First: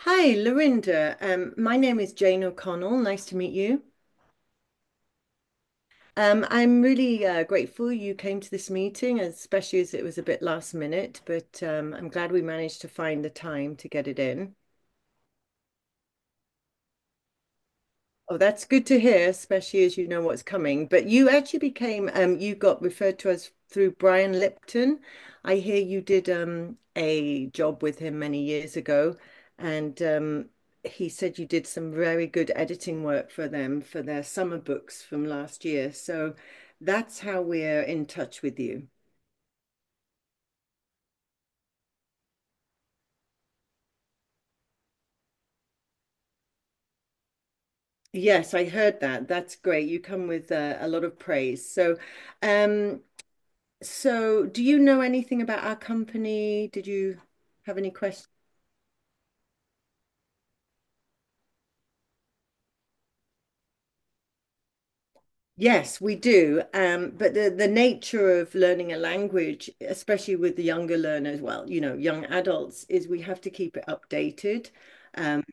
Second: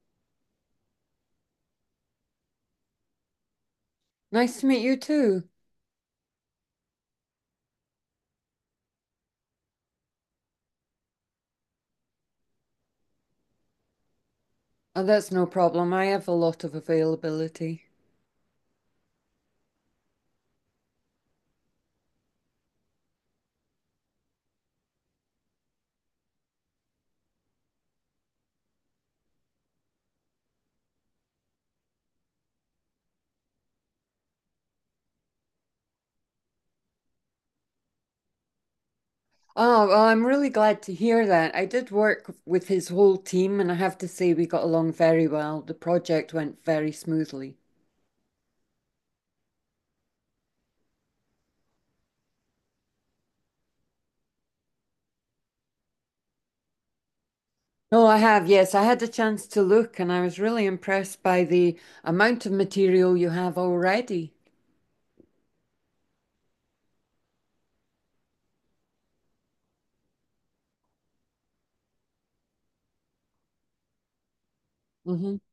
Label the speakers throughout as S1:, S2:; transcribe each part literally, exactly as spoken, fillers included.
S1: Hi, Lorinda. Um, my name is Jane O'Connell. Nice to meet you.
S2: Nice to meet you too.
S1: Um, I'm really uh, grateful you came to this meeting, especially as it was a bit last minute, but um, I'm glad we managed to find the time to get it in.
S2: Oh, that's no problem. I have a lot of availability.
S1: Oh, that's good to hear, especially as you know what's coming. But you actually became, um, you got referred to us through Brian Lipton. I hear you did um, a job with him many years ago, and um, he said you did some very good editing work for them for their summer books from last year. So that's how we're in touch with you.
S2: Oh, well, I'm really glad to hear that. I did work with his whole team, and I have to say we got along very well. The project went very smoothly.
S1: Yes, I heard that. That's great. You come with uh, a lot of praise. So, um, So, do you know anything about our company? Did you have any
S2: No, I
S1: questions?
S2: have, yes. I had a chance to look, and I was really impressed by the amount of material you have already.
S1: Yes, we do. Um, but the, the nature of learning a language, especially with the younger learners, well, you know, young adults, is we have to keep it updated.
S2: Hmm.
S1: Um,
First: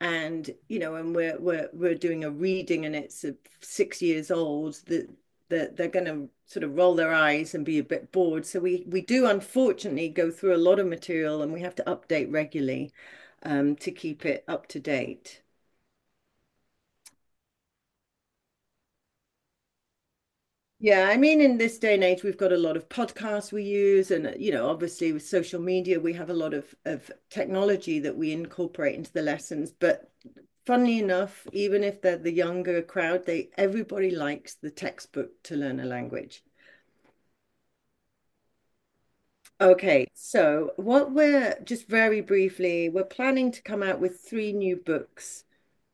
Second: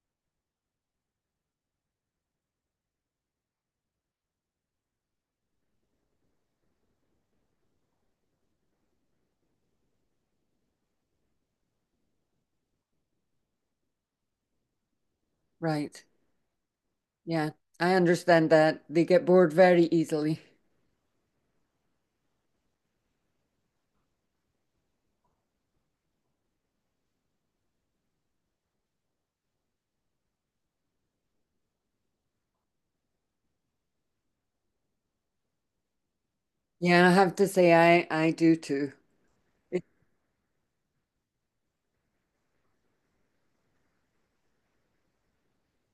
S1: and you know, and we're we're we're doing a reading and it's six years old that that they're going to sort of roll their eyes and be a bit bored, so we we do unfortunately go through a lot of material, and we have to update regularly um, to keep it up to date.
S2: Right. Yeah, I understand that. They get bored very easily.
S1: Yeah, I mean, in this day and age, we've got a lot of podcasts we use, and uh, you know, obviously with social media, we have a lot of of technology that we incorporate into the lessons. But funnily enough, even if they're the younger crowd, they everybody likes the textbook to learn a language.
S2: Yeah, I have to say I I do too.
S1: Okay, so what we're just very briefly, we're planning to come out with three new books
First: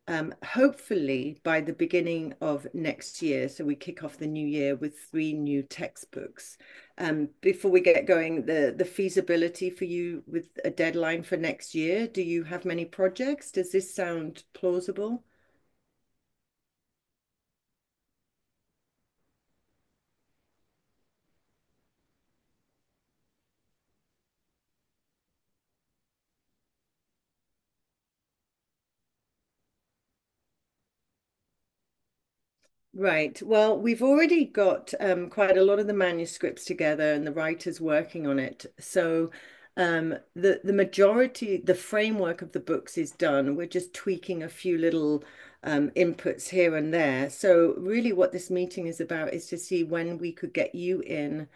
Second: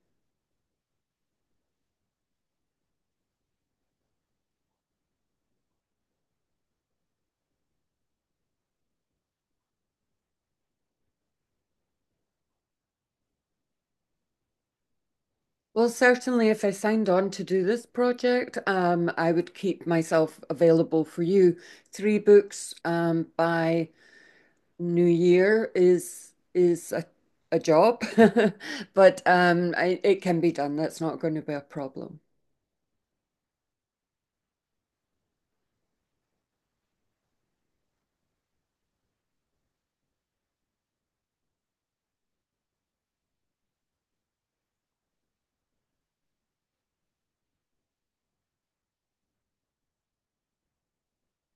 S1: um, hopefully by the beginning of next year. So we kick off the new year with three new textbooks. Um, before we get going, the, the feasibility for you with a deadline for next year, do you have many projects? Does this sound plausible?
S2: Well, certainly, if I signed on to do this project, um, I would keep myself available for you. Three books um, by New Year is is a, a job, but um, I, it can be done. That's not going to be a problem.
S1: Right. Well, we've already got um, quite a lot of the manuscripts together and the writers working on it. So um, the the majority, the framework of the books is done. We're just tweaking a few little um, inputs here and there. So really, what this meeting is about is to see when we could get you in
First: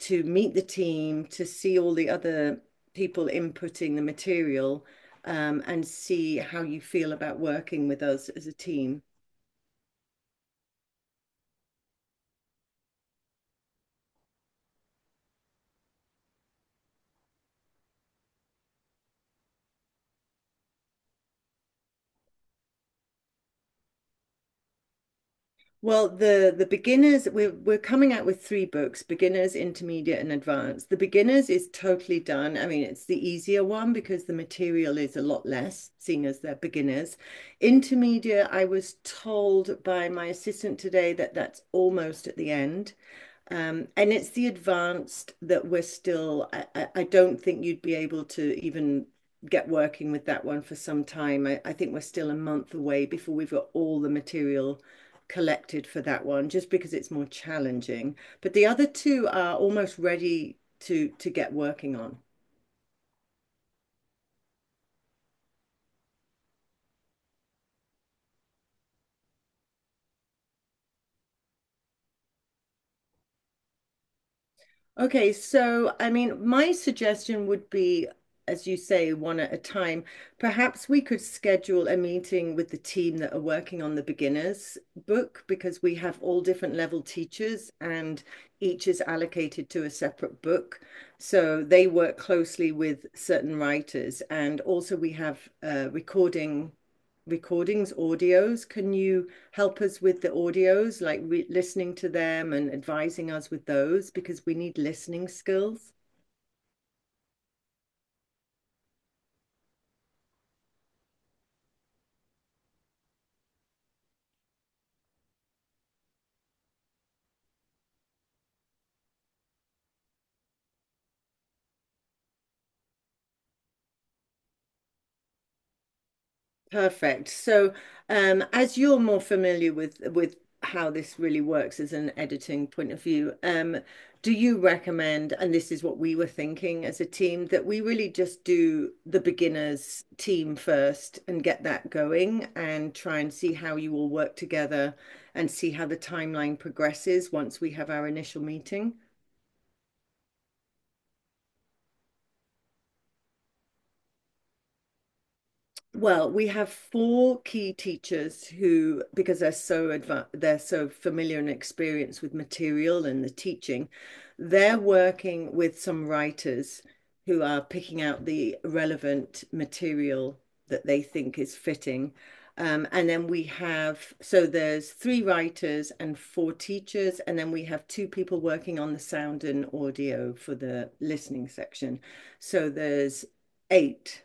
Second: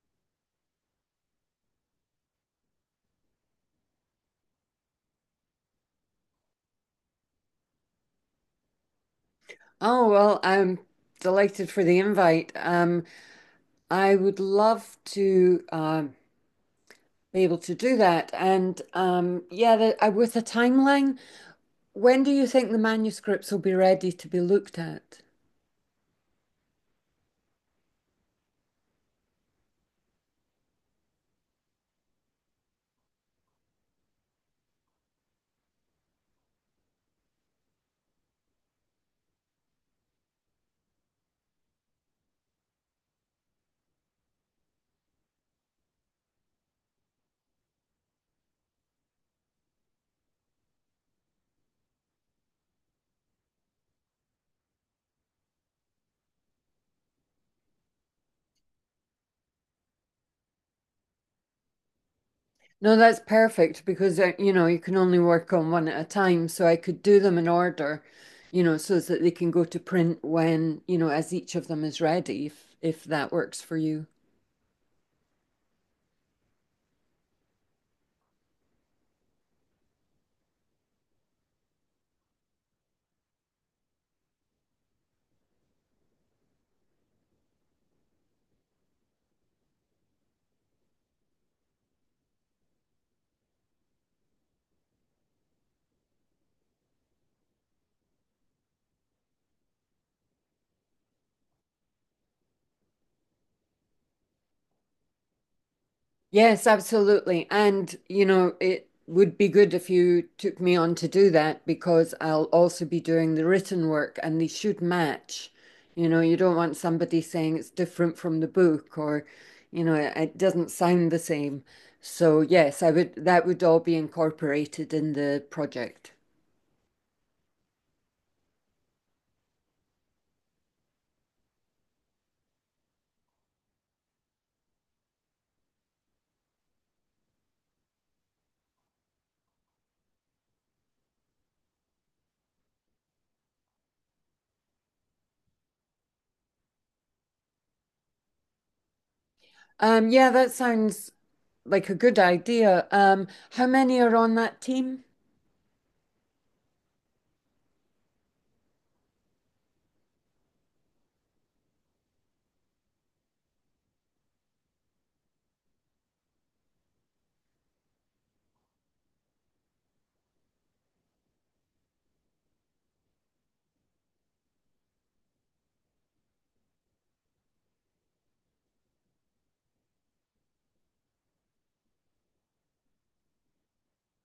S1: to meet the team, to see all the other people inputting the material, um, and see how you feel about working with us as a team.
S2: Oh well, I'm delighted for the invite. Um, I would love to um, be able to do that, and um, yeah, the, uh, with a timeline. When do you think the manuscripts will be ready to be looked at?
S1: Well, the the beginners we're we're coming out with three books: beginners, intermediate, and advanced. The beginners is totally done. I mean, it's the easier one because the material is a lot less, seeing as they're beginners. Intermediate, I was told by my assistant today that that's almost at the end. Um, and it's the advanced that we're still, I, I I don't think you'd be able to even get working with that one for some time. I, I think we're still a month away before we've got all the material collected for that one, just because it's more challenging. But the other two are almost ready to to get working on.
S2: No, that's perfect because uh, you know you can only work on one at a time. So I could do them in order, you know, so that they can go to print when, you know, as each of them is ready, if if that works for you.
S1: Okay, so I mean, my suggestion would be, as you say, one at a time. Perhaps we could schedule a meeting with the team that are working on the beginners book, because we have all different level teachers and each is allocated to a separate book. So they work closely with certain writers. And also we have uh, recording recordings, audios. Can you help us with the audios, like re- listening to them and advising us with those, because we need listening skills.
S2: Yes, absolutely. And, you know, it would be good if you took me on to do that because I'll also be doing the written work and they should match. You know, you don't want somebody saying it's different from the book or, you know, it it doesn't sound the same. So, yes, I would, that would all be incorporated in the project.
S1: Perfect. So, um, as you're more familiar with with how this really works as an editing point of view, um, do you recommend? And this is what we were thinking as a team, that we really just do the beginners team first and get that going, and try and see how you all work together, and see how the timeline progresses once we have our initial meeting.
S2: Um, yeah, that sounds like a good idea. Um, how many are on that team?
S1: Well, we have four key teachers who, because they're so advanced, they're so familiar and experienced with material and the teaching, they're working with some writers who are picking out the relevant material that they think is fitting. Um, and then we have, so there's three writers and four teachers, and then we have two people working on the sound and audio for the listening section. So there's eight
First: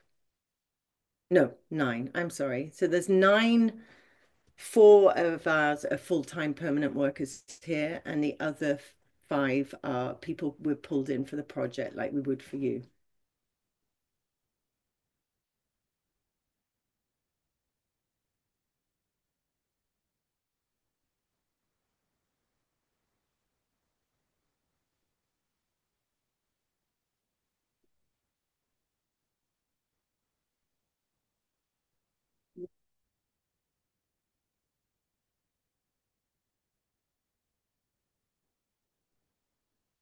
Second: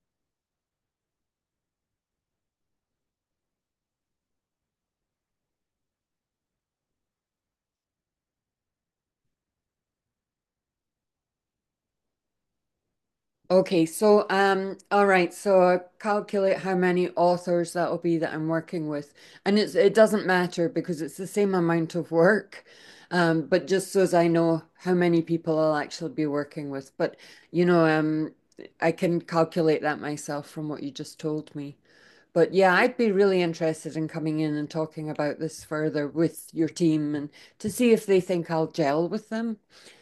S1: no, nine. I'm sorry. So there's nine, four of us are full-time permanent workers here, and the other five are people we're pulled in for the project, like we would for you.
S2: Okay, so um, all right, so I calculate how many authors that'll be that I'm working with, and it's it doesn't matter because it's the same amount of work, um, but just so as I know how many people I'll actually be working with. But you know, um, I can calculate that myself from what you just told me. But yeah, I'd be really interested in coming in and talking about this further with your team and to see if they think I'll gel with them,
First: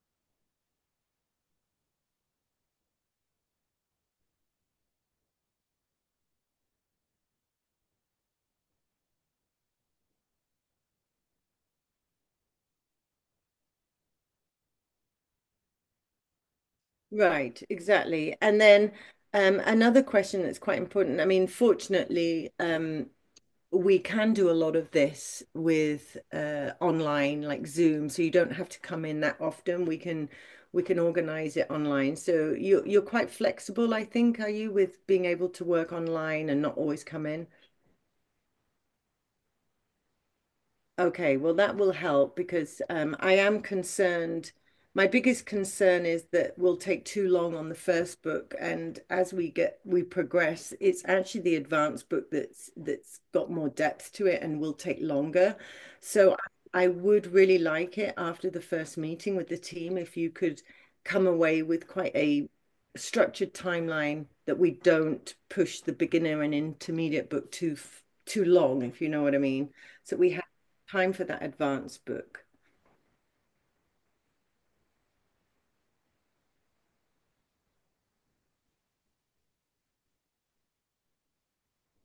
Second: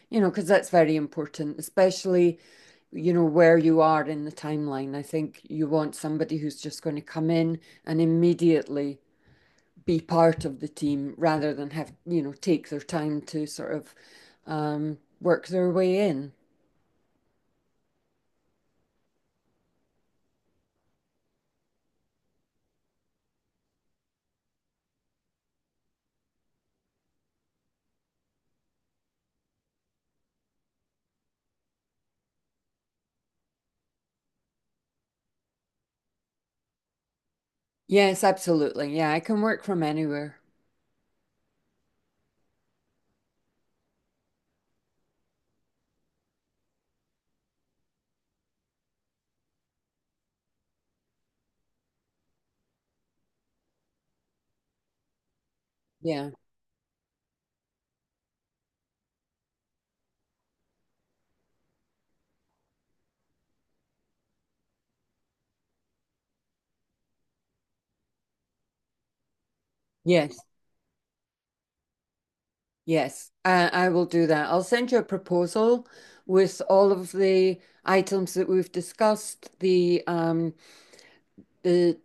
S2: you know, because that's very important, especially you know where you are in the timeline. I think you want somebody who's just going to come in and immediately be part of the team rather than have you know take their time to sort of um, work their way in.
S1: Right, exactly. And then um, another question that's quite important. I mean, fortunately, um, we can do a lot of this with uh, online like Zoom, so you don't have to come in that often. We can we can organize it online. So you you're quite flexible, I think, are you, with being able to work online and not always come in?
S2: Yes, absolutely. Yeah, I can work from anywhere.
S1: Okay, well, that will help because um, I am concerned. My biggest concern is that we'll take too long on the first book, and as we get we progress, it's actually the advanced book that's that's got more depth to it and will take longer.
S2: Yeah.
S1: So I would really like it, after the first meeting with the team, if you could come away with quite a structured timeline that we don't push the beginner and intermediate book too too long, if you know what I mean. So we
S2: Yes.
S1: have time for that advance book.
S2: Yes. I, I will do that. I'll send you a proposal with all of the items that we've discussed, the um, the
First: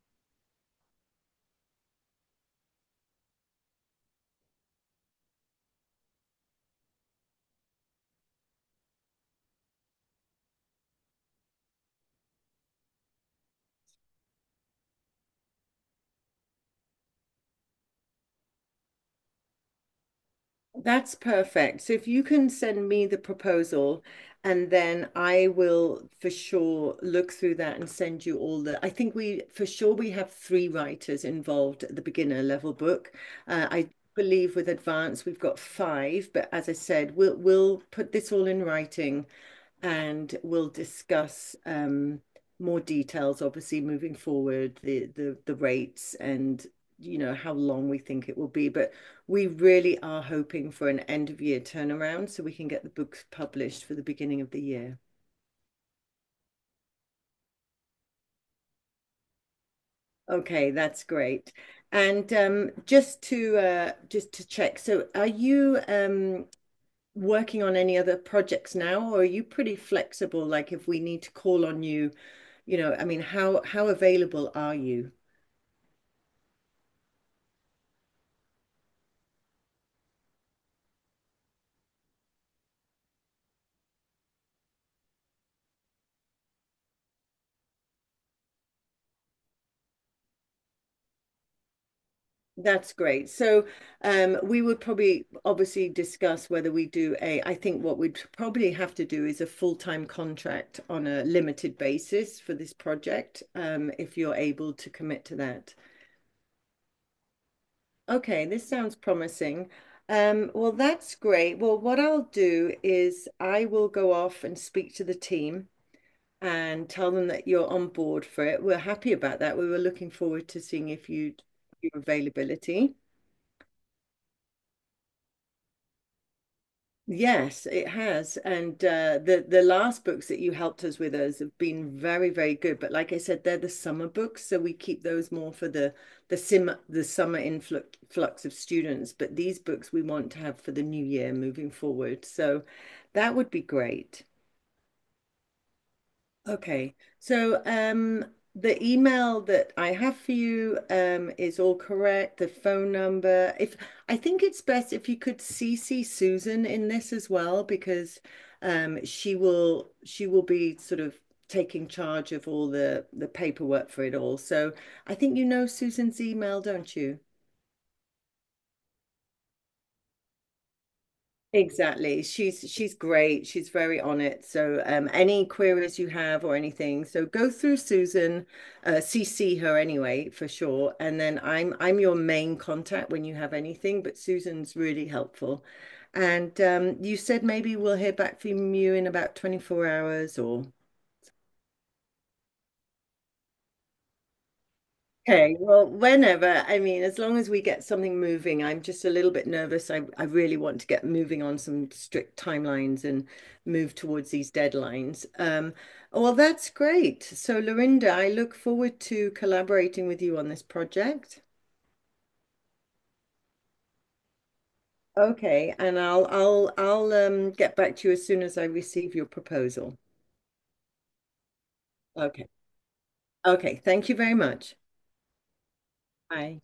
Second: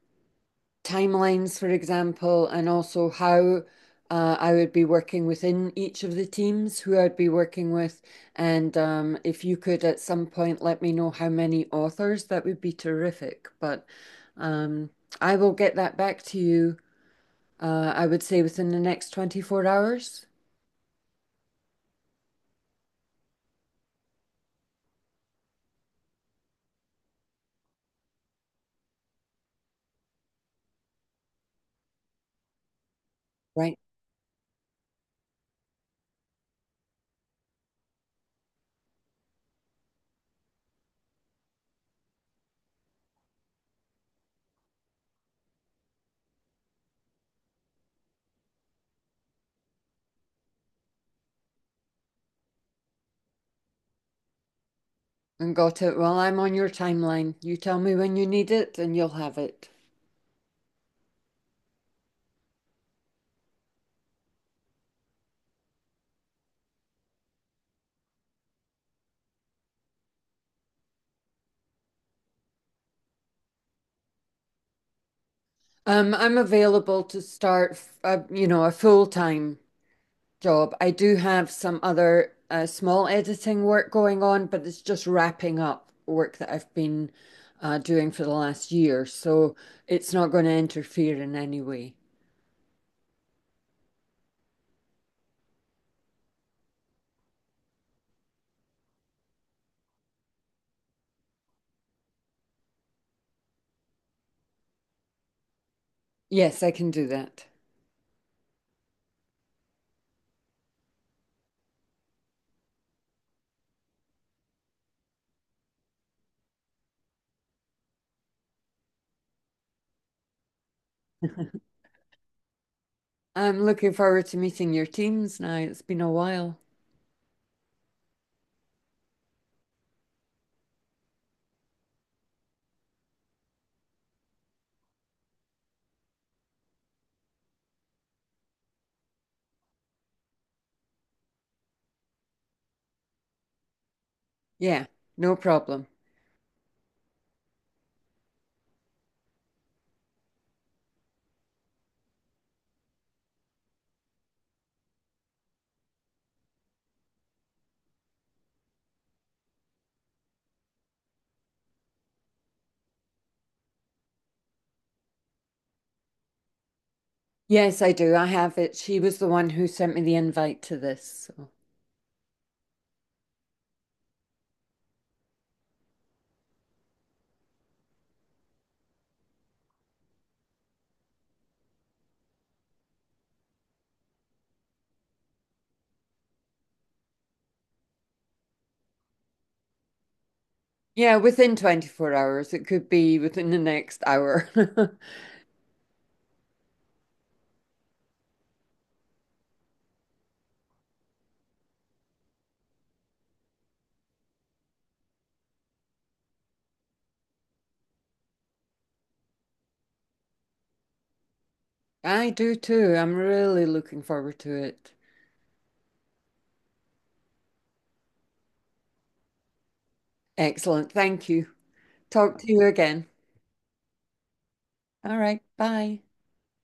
S2: timelines, for example, and also how uh, I would be working within each of the teams, who I'd be working with. And um, if you could at some point let me know how many authors, that would be terrific. But um, I will get that back to you, uh, I would say within the next twenty-four hours.
S1: That's perfect. So if you can send me the proposal, and then I will for sure look through that and send you all the. I think we for sure we have three writers involved at the beginner level book. Uh,
S2: Right.
S1: I believe with advanced we've got five, but as I said, we'll we'll put this all in writing, and we'll discuss um, more details, obviously moving forward, the the the rates and you know how long we think it will be. But we really are hoping for an end of year turnaround so we can get the books published for the beginning of the year.
S2: And got it. Well, I'm on your timeline. You tell me when you need it and you'll have it.
S1: Okay, that's great. And um, just to uh, just to check, so are you um, working on any other projects now, or are you pretty flexible? Like if we need to call on you, you know, I mean, how how available are you?
S2: Um, I'm available to start, uh, you know, a full-time job. I do have some other uh, small editing work going on, but it's just wrapping up work that I've been uh, doing for the last year. So it's not going to interfere in any way.
S1: That's great. So, um, we would probably obviously discuss whether we do a, I think what we'd probably have to do is a full-time contract on a limited basis for this project, um, if you're able to commit to that.
S2: Yes, I can do that.
S1: Okay, this sounds promising. Um, well, that's great. Well, what I'll do is I will go off and speak to the team and tell them that you're on board for it. We're happy about that. We were looking forward to seeing if you'd your availability.
S2: I'm looking forward to meeting your teams now. It's been a while.
S1: Yes, it has. And uh, the the last books that you helped us with us have been very, very good. But like I said, they're the summer books, so we keep those more for the the sim the summer influx flux of students. But these books we want to have for the new year moving forward. So that would be great.
S2: Yeah, no problem.
S1: Okay. So um, the email that I have for you um, is all correct. The phone number. If I think it's best if you could C C Susan in this as well, because um, she will she will be sort of taking charge of all the the paperwork for it all. So I think you know Susan's email, don't you?
S2: Yes, I do. I have it. She was the one who sent me the invite to this. So.
S1: Exactly. She's she's great. She's very on it. So um, any queries you have or anything, so go through Susan, uh, C C her anyway for sure. And then I'm I'm your main contact when you have anything, but Susan's really helpful. And um, you said maybe we'll hear back from you in about twenty-four hours or
S2: Yeah, within twenty-four hours. It could be within the next hour.
S1: Okay, well, whenever, I mean, as long as we get something moving, I'm just a little bit nervous. I, I really want to get moving on some strict timelines and move towards these deadlines. Um, oh, well, that's great. So, Lorinda, I look forward to collaborating with you on this project.
S2: I do too. I'm really looking forward to it.
S1: Okay, and I'll I'll I'll um, get back to you as soon as I receive your proposal.
S2: Excellent. Thank you. Talk
S1: Okay.
S2: to you again.
S1: Okay, thank you very much.
S2: All right. Bye.
S1: Bye.